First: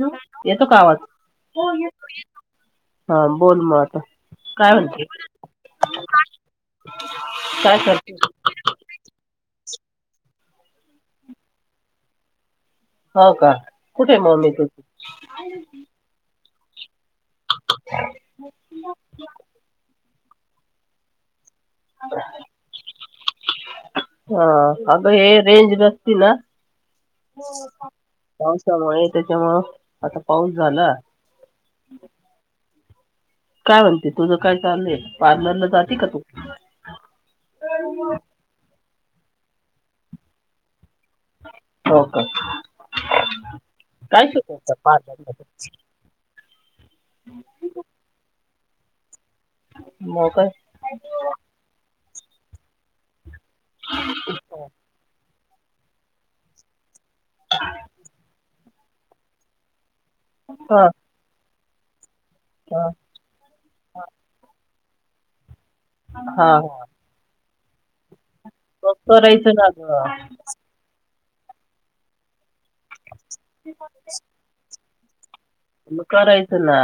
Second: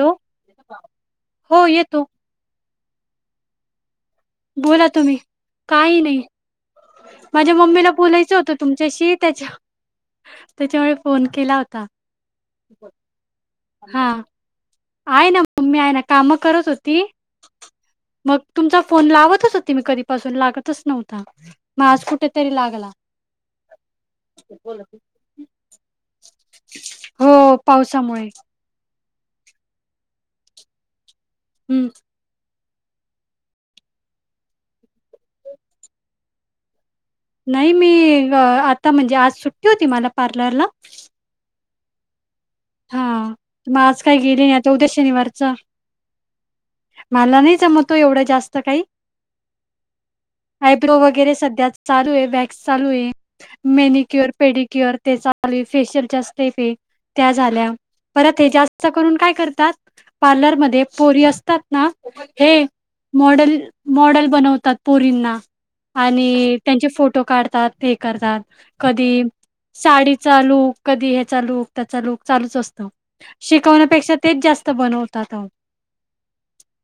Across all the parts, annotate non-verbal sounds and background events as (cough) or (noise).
Hello येतो का आवाज,, हो येतो हा बोल मग,, काय बोला म्हणते तुम्ही काही नाही माझ्या काय मम्मीला करते बोलायचं होतं तुमच्याशी त्याच्या त्याच्यामुळे फोन केला होता हो का हा कुठे आहे मम्मी तू आहे ना मम्मी आहे ना कामं करत होती मग तुमचा फोन लावतच होती मी कधीपासून लागतच नव्हता म आज कुठेतरी लागला हा अगं हे रेंज नसती ना पावसामुळे त्याच्यामुळं आता पाऊस झाला हम्म काय म्हणते तुझं काय चाललयं पार्लरला जाती का तू नाही मी आता म्हणजे आज सुट्टी होती मला पार्लरला हो का हा मग आज काही काय गेली नाही आता शिकवतात उद्या पार्लर शनिवारच मधे मला नाही जमत ओ एवढं जास्त काही मग काय आयब्रो वगैरे सध्या चालूए आय वॅक्स चालूए मेनिक्युअर पेडिक्युअर ते चालुए फेशियलच्या स्टेपए त्या झाल्या परत हे जास्त करून काय करतात पार्लरमध्ये हा पोरी अस तत ना हे हा मॉडल मॉडल बनवतात पोरींना हा आणि हा. त्यांचे फोटो काढतात ते करतात मग कधी करायचं ना गं साडीचा लूक कधी ह्याचा लूक त्याचा लूक चालूच असतो शिकवण्यापेक्षा तेच जास्त बनवतात आ मग करायचं ना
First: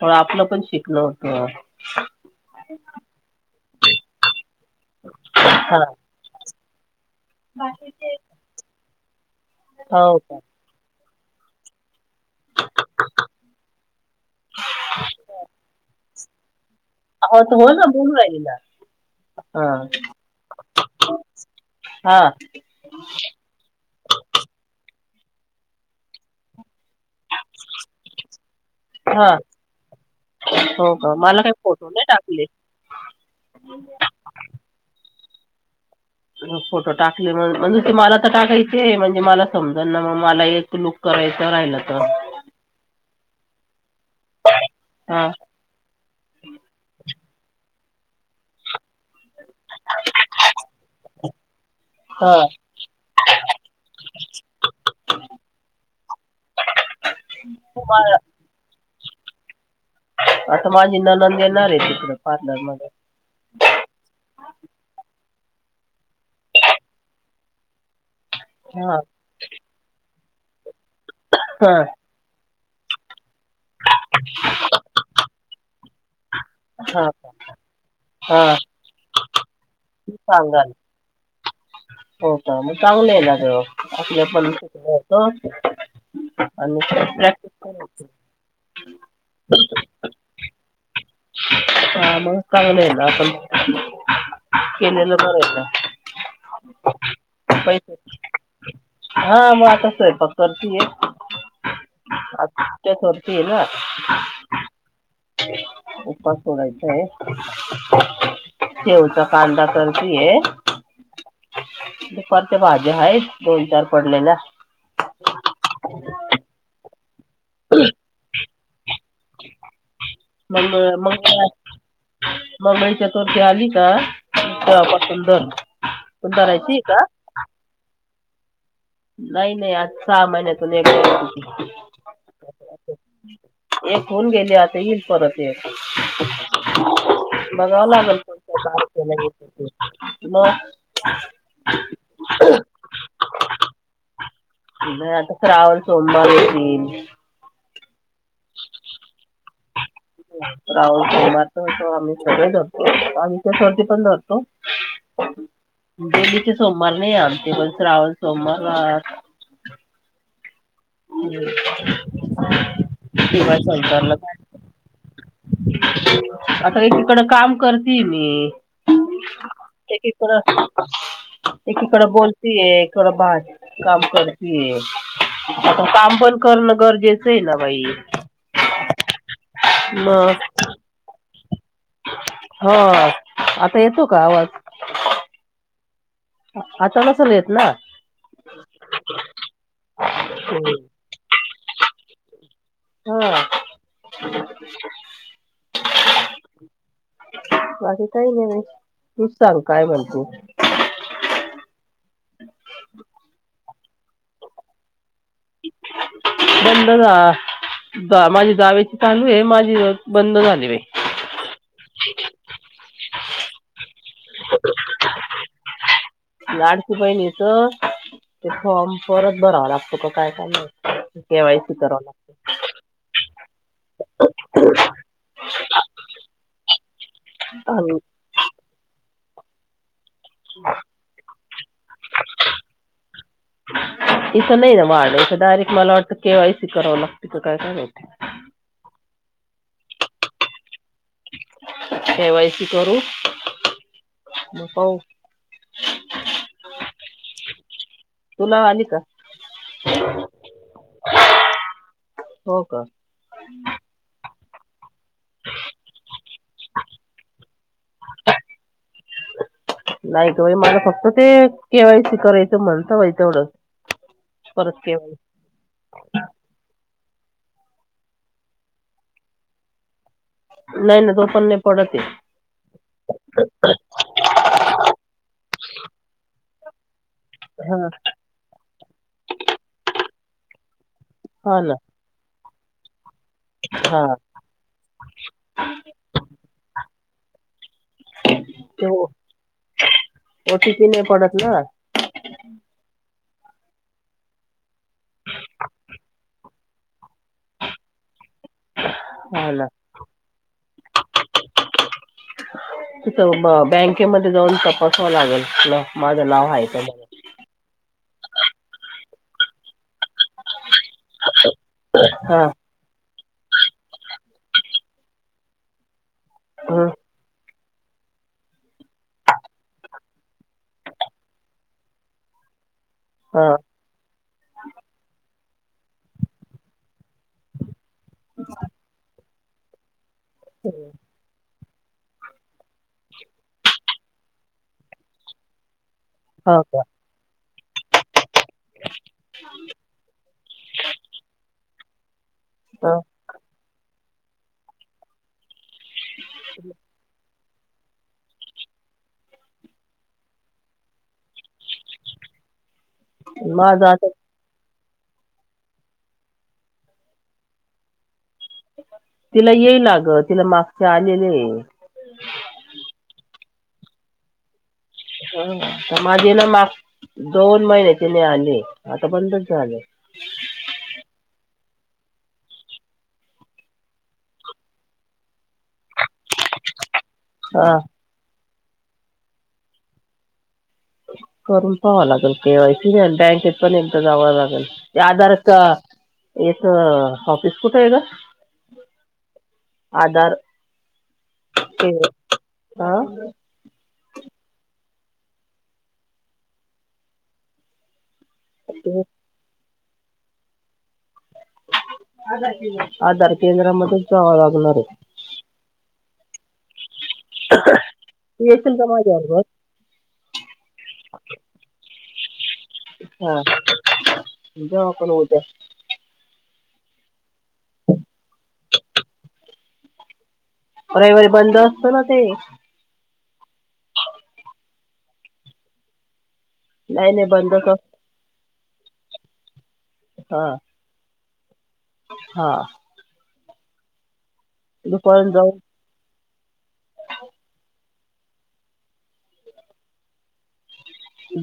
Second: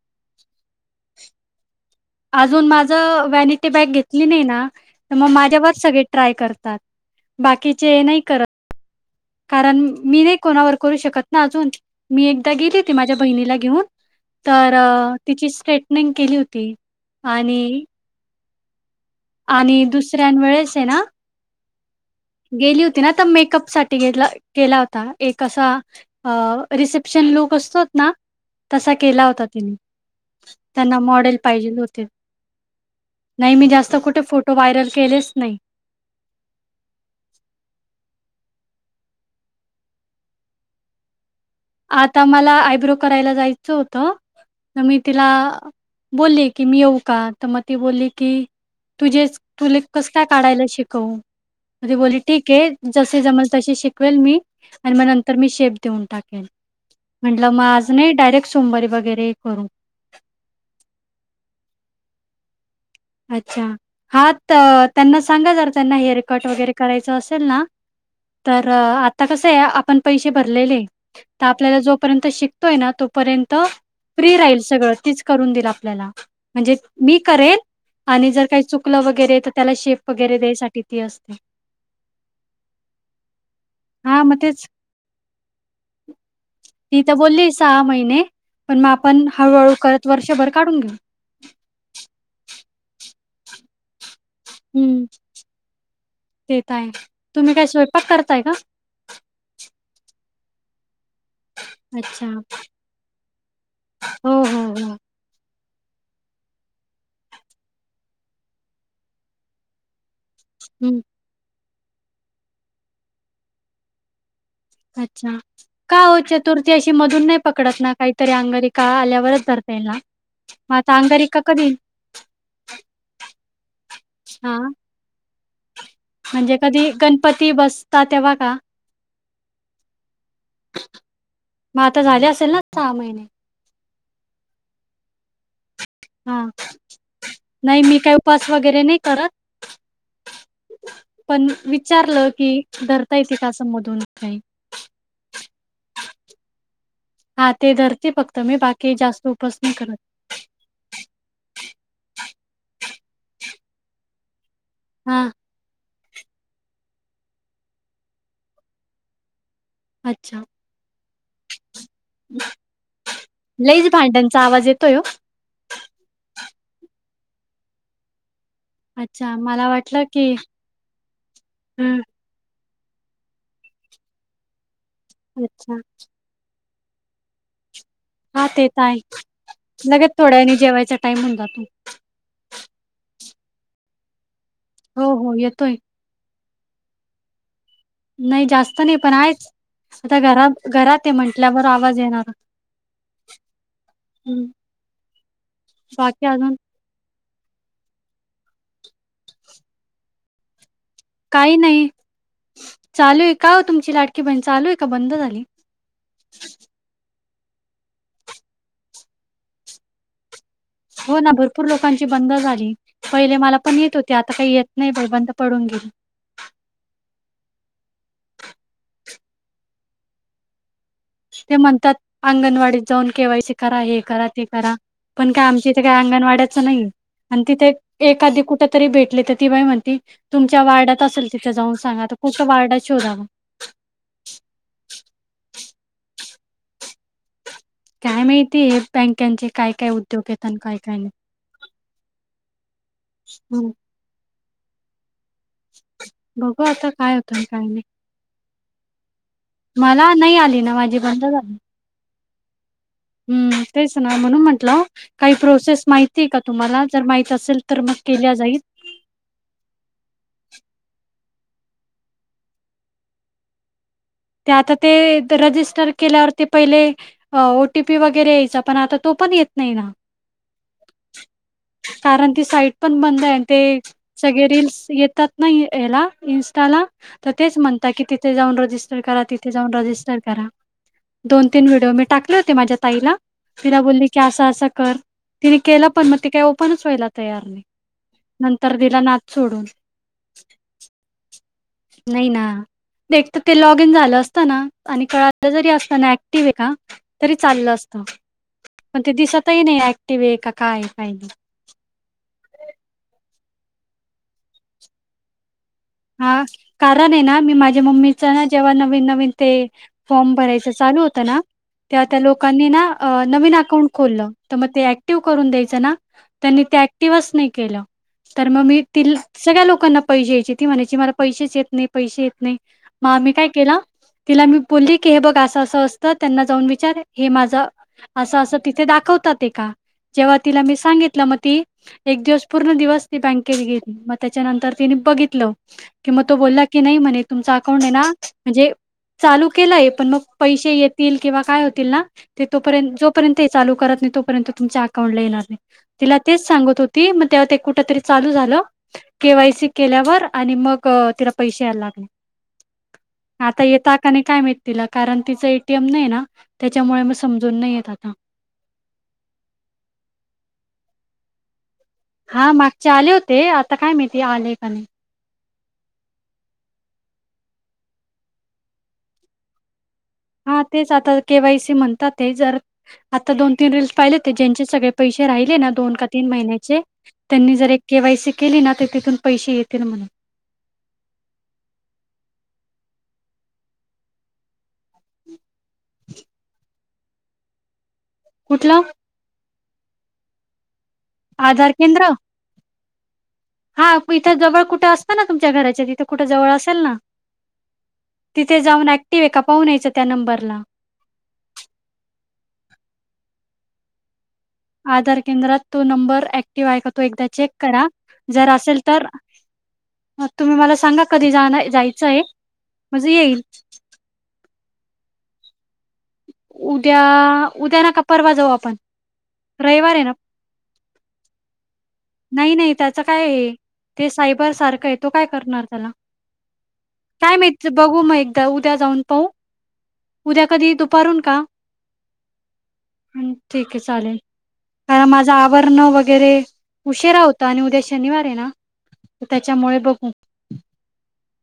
तवा आपलं पण शिकणं होतं अजून माझं व्हॅनिटी बॅग घेतली नाही ना तर मग हा माझ्यावर सगळे ट्राय करतात बाकीचे नाही करत कारण हो मी नाही का कोणावर करू शकत ना अजून मी एकदा गेली होती माझ्या बहिणीला घेऊन तर तिची स्ट्रेटनिंग केली होती हो तू बोल आणि ना बोलू राहेली ना हा आणि दुसऱ्यान वेळेस हाय ना हा गेली होती ना तर मेकअप साठी गे गेला होता एक असा अ रिसेप्शन लूक असतोत ना तसा केला हा होता तिने हो त्यांना का मॉडेल मला काही पाहिजेल फोटो होती नाही टाकले. नाही मी जास्त कुठे फोटो व्हायरल केलेच नाही फोटो टाकले म्हणजे ते मला तर टाकायचे आहे म्हणजे मला समजल ना मग मला एक लुक करायच आता मला आयब्रो करायला जायचं होतं तर मी हा. तिला बोलली की मी येऊ का तर मग ती बोलली की तुझेच तुले कसं काय काढायला शिकवू मग ती बोलली हा. ठीकेए जसे जमल तसे शिकवेल मी आणि मग नंतर मी शेप देऊन टाकेन म्हंटलं मग आज नाही मा- डायरेक्ट सोमवारी वगैरे करू आता माझी ननंद येणारेए तिकडे पार्लर मधे अच्छा हा त्यांना सांगा जरा त्यांना हेअरकट वगैरे करायचं असेल ना (inaudible) तर हा आता कसं आय आपण पैशे भरलेले हायत हा आपल्याला जोपर्यंत शिकतोय ना तो तोपर्यंत फ्री राहील सगळं तीच करून देईल आपल्याला म्हणजे हा मी करेन आणि जर हा. काही चुकलं वगैरे तर त्याला शेप ती वगैरे सांगाल द्यायसाठी ती असते हो का मग चांगलं आहे ना ग हां, आपल्या मग पण तेच. आणि ती तर प्रॅक्टिस बोलली सहा करायची महिने पण मग आपण हळूहळू करत वर्षभर काढून घेऊ हा मग चांगल आय ना आपण हं, केलेलं बरं आहे ते तर आहे. का तुम्ही काय पैसे स्वयंपाक करताय का? हा मग आता सैपाक करतीये (unintelligible) अच्छा. हो, हो, हो. उपवास सोडायचा आहे ठेचा कांदा कर तीये. हं. दुपारच्या भाज्या आहेत दोन चार पडलेल्या अच्छा! का हो चतुर्थी अशी मधून नाही पकडत ना काहीतरी अंगारकी का व आल्यावरच धरतेय ना मग आता अंगारिका का कधी? म मैची चतुर्थी आली का हां, तेव्हापासून धर पण म्हणजे धरायची कधी का गणपती बसतात तेव्हा का नाही नाही आज सहा महिन्यातून एकदा मग आता झाले असेल ना येते महिने? ती एक होऊन गेली आता येईल परत एक हां. नाही बघाव मी काही लागल उपवास वगैरे नाही कोणत्या करत, मग पण विचारलं की धरता येते का अस मधून काही नाही आता श्रावण सोमवारी ये हा ते धरते फक्त मी बाकी जास्त उपास नाही करत. (unintelligible) हम्म गेली ते सोमवार नाही आमचे पण श्रावण सोमवार रा अच्छा. हम्म ते बाई लईच संसारला काय भांड्यांचा आवाज येतोय हो. आत्ता एकीकडं काम करतीये मी अच्छा, मला वाटलं की एकीकडं हं, एकीकडं बोलतीये थोडं बाग काम करतीये आ अच्छा. काम पण करण गरजेचं आहे ना बाई हा ते तर आहेचं लगेच थोड्या वेळानी जेवायचा टाइम होऊन जातो हो आता येतो का आवाज? हो, हो, येतोय. आ आता नसल येत ना नाही जास्त नाही पण आहेचं आता घरा घरात आहे म्हंटल्यावर आवाज येणारचं हा हम बाकी आजून बाकी काही नाही तूच सांग काय म्हणते काही नाही चालू आहे का ओ तुमची लाडकी बहिण चालू आहे का बंद झाली बंद झा जा माझ्या जावेची चालू आहे माझी बंद झाली बाई हो ना भरपूर लोकांची बंद झाली. पहिले मला पण येत होते आता काही येत नाही बंद पडून गे (unintelligible) लाडकी बहिणीच ते फॉर्म परत भरावा लागतो का काय काय माहीत ते म्हणतात अंगणवाडीत जाऊन केवायसी करा. हे करा. ते करा. पण काय आमच्या इथे काही अंगणवाड्याचं नाहीये. आणि तिथे एक इथं एखादी कुठं तरी भेटली तर ती बाई म्हणती तुमच्या वार्डात असल तिथं जाऊन सांगा आता कुठं वार्ड शोधाव अगं इथं डायरेक्ट मला वाटत केवायी करावी लागते कि का काय माहिती काय माहितीये हे बँकाचे काय काय उद्योग आहेत आणि काय काय नाही केवायसी करू हं. म ब बघू आता काय होतंय आणि काय नाही. तुला आली का मला नाही आली ना माझी बंद झाली. हो का हम्म, तेच ना म्हणून म्हंट टल काही प्रोसेस माहिती आहे काय तुम्हाला जर माहित असेल तर म केल्या जाईल नाही गं बाई मला फक्त ते केवायसी करायचं म्हणता बाई तेवढं ते आता ते तर रजिस्टर केल्यावरती पहिले ओटीपी वगैरे यायचा पण आता तो पण येत नाही ना नाही नाही तो पण नाही पडत आहे कारण ती साईट पण बंद आहे आणि ते सगळे रीलस येतात नाही याला इन ला तर तेच हा म्हणतात की तिथे जाऊन रजिस्टर करा तिथे जाऊन रजिस्टर करा दोन हा तीन ना व्हिडिओ मी टाकले होते माझ्या ताईला तिला हा बोलली की असं असं कर तिने केलं पण मग ती काही ओपनच व्हायला तयार नाही नंतर ते दिला नाद सोडून ओटीपी नाही पडत ना नाही ना एकतर ते लॉग इन झालं असतं ना आणि कळालं जरी असत ना ऍक्टिव आहे का तरी चाललं असतं पण ते हा दिसतही ना नाही ऍक्टिव आहे का काय काही तिथं ब बँकेमध्ये जाऊन तपसावां लागेल ना माझं हा नाव आहे का कारण म्हणून. आहे ना मी माझ्या मम्मीच ना जेव्हा नवीन नवीन ते फॉर्म भरायचं चालू होत ना त्या त्या हा लोकांनी ना नवीन अकाउंट खोललं तर मग ते ऍक्टिव्ह करून द्यायचं ना त्यांनी ते हं, ऍक्टिव्हच नाही केलं तर मग मी ति सगळ्या लोकांना पैसे यायची म्हणाची मला पैसे येत नाही पैस येत नाही मग आम्ही हा काय केला तिला मी बोललो की असते त्यांना जाऊन विचार हे माझ असं असं तिथे दाखवतात ते का जेव्हा तिला मी सांगितलं मग ती एक दिवस पूर्ण दिवस ती बँकेत गेली मग त्याच्यानंतर तिने बघितलं कि मग तो हा बोलला की का नाही म्हणे तुमचा अकाऊंट ना म्हणजे चालू केलंय पण मग पैसे येतील किंवा काय होतील ना ते तोपर्यंत हा. जोपर्यंत करत नाही तोपर्यंत तुमच्या अकाउंट ला येणार नाही तिला तेच सांगत होती तेव्हा ते कुठ तरी चालू झालं केवायसी केल्यावर आणि मग तिला पैसे याला लागणे आता येता का नाही काय माहित तिला कारण तिच एटीएम नाही ना त्यांच्यामुळे समजून नाही येत आता तिला येई लाग तिला मागच्या आलेले हा मागचे आले होते आता काय माहिती आले का नाही ह माझे ना माग दोन महिन्याचे नाही आले आता बंदच झालं हा तेच आता के वाय सी म्हणतात ते जर आता दोन तीन रीलल्स पाहिले ते ज्यांचे सगळे पैसे राहिले ना दोन का तीन महिन्याचे त्यांनी हा जर एक केवायसी केली ना ते तिथून पैसे येतील म्हणून करून पहाव लागेल केवायसी नाही बँकेत पण जावं लागेल आधार का एक ऑफिस कुठे आहे ग कुठलं आधार आधार के केंद्र हा हा इथं जवळ कुठं असतं ना तुमच्या घराच्या तिथे कुठं जवळ असेल ना तिथे जाऊन ते ऍक्टिव आहे का पाहून यायचं त्या नंबरला आधार केंद्र मधून च आधार केंद्रात तो नंबर ऍक्टिव्ह आहे तो एकदा चेक करा तू जर येशील असेल का तर माझ्याबरोबर तुम्ही मला सांगा कधी जा जायचं आहे म्हणजे हा येईल जाऊ आपण उद्या उद्या उद्या ना का परवा जाऊ आपण रविवार आहे ना रविवारी बंद असतो ना ते नाही नाही त्याचं काय आहे ते सायबर सारखं आहे तो काय करणार त्याला नाही नाही काय माहित बंदच असतं बघू मग एकदा उद्या उद्या जाऊन पाऊ उद्या हा कधी दुपारून का हा ह ठीक आहे चालेल कारण माझे दुपारून जाऊ आवरण वगैरे उशीरा होता आणि उद्या शनिवार आहे ना त्यांच्यामुळे बघू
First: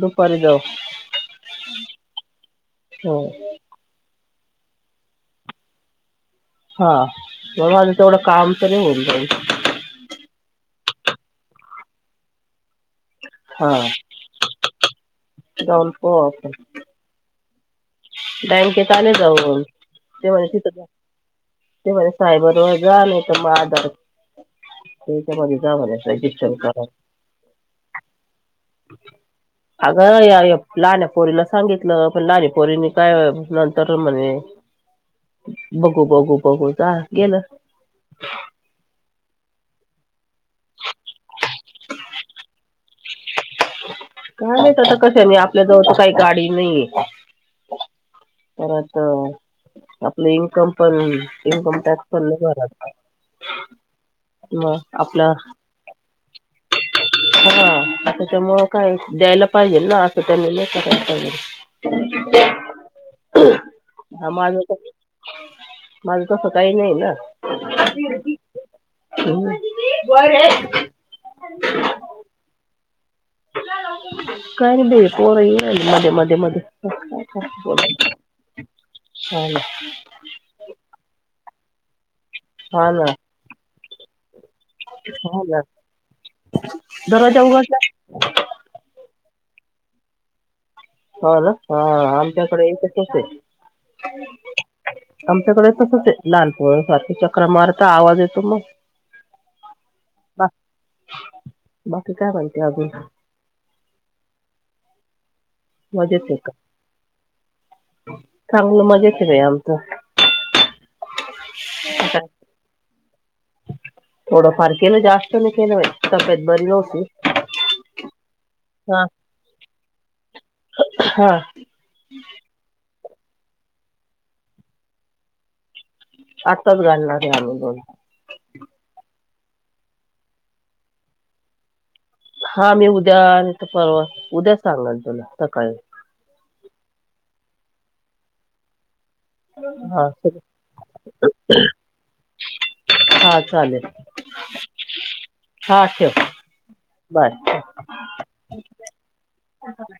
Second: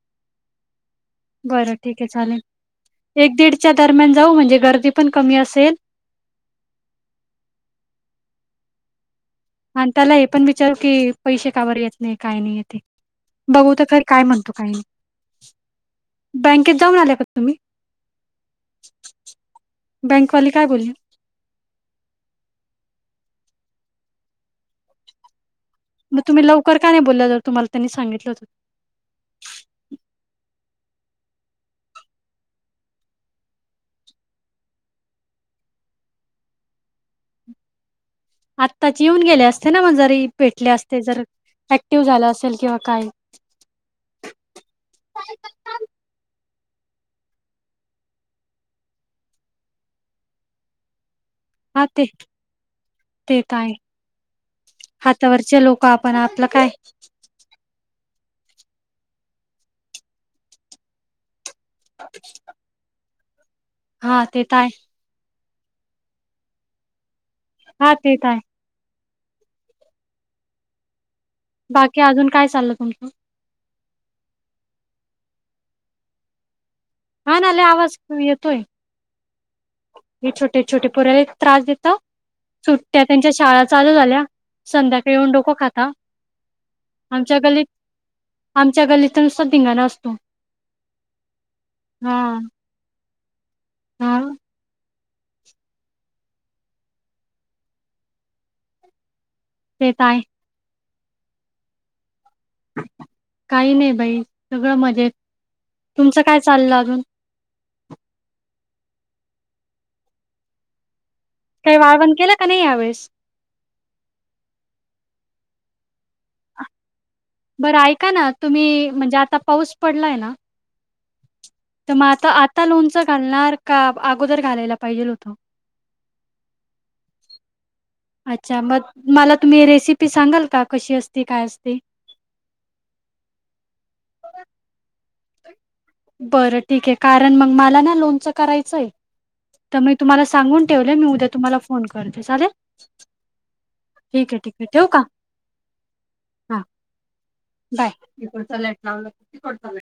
दुपारी जाऊ बरं ठीक आहे हो चालेल एक दीडच्या दरम्यान जाऊ म्हणजे गर्दी पण कमी असेल हा मग माझं तेवढं काम तरी होऊन जाईल आणि त्याला हे पण विचारू की पैसे कावर येत नाही काय नाही ते हा बघू तर खर काय म्हणतो काही नाही जाऊन पाहू आपण बँकेत जाऊन आल्या का तुम्ही बँकेत आले जाऊन ते म्ह बँकवाली काय तिथ बोलली ते म्हणे सायबर वर जा आणि (unintelligible) तेच्यामध्ये मग तुम्ही लवकर का नाही बोलला ज तुम्हाला त्यांनी सांगितलं होत अगं या या लाण्या पोरीला सांगितलं पण लाणी पोरीने काय नंतर म्हणे बघू बघू बघू जा गेलं आत्ताचे येऊन गेले असते ना मग जरी भेटले असले जर ऍक्टिव्ह झाला असेल किंवा काय काय नई परत आपलं इन्कम पण इनकम हा ते टॅक्स पण नाही भरताय ते तर आहे. हातावरचे लोक आपण आपलं काय हा आता त्यामुळं काय द्यायला पाहिजे ना असं त्यांना (unintelligible) (inaudible) हा ते त हाय माझ तसं काही नाही ना हा तेेतय (unintelligible) बाकी अजून काय चाललं तुमचं का नाही बी पोरं येल मध्ये मध्ये मध्ये हा नाले आवाज येतोय हा ना हे छोटे छोटे पुऱ्या त्रास देत हा सुट्ट्या ना त्यांच्या शाळा चालू झाल्या संध्याकाळी येऊन हा डोको ना खाता आमच्या दरवाजा गलीत उघडला आमच्या गलीत जुसता धिंगाणा असतो हो ना हा आमच्याकडे एकेत असते हा आमच्याकडे तसच आहे लहान पोर सारखी चक्रा मारता आवाज येतो मग तेेताय बा- बाकी काय म्हणते अजुन काही नाही बाई सगळं मजेत. तुमचं काय चाललं अजून चांगलं मजेशीर हाय आमच काही वाळवण केलं का नाही यावेेळेस थोडं फार केलं जास्त न केलं तब्येत बरी नव्हती बरं ऐका ना तुम्ही हा म्हणजे आता पाऊस पडलाय ना हा तर मग आता आता लोनच घालणार का अगोदर घालायला पाहिजेल होत आत्ताच घालणार आहे आम्ही दोन अच्छा मग मला तुम्ही रेसिपी सांगाल का कशी असती काय असती हा मी उद्या नाही तर परवा उद्या सांगाल तुला सकाळी बरं ठीक आहे कारण मग मला ना लोनचं करायचंय तर मी हा तुम्हाला ठीक आहे. सांगून ठेवले मी उद्या तुम्हाला फोन करते चालेल हा चालेल ठीक आहे ठीक आहे ठेवू का हा ठेव हा बाय (unintelligible)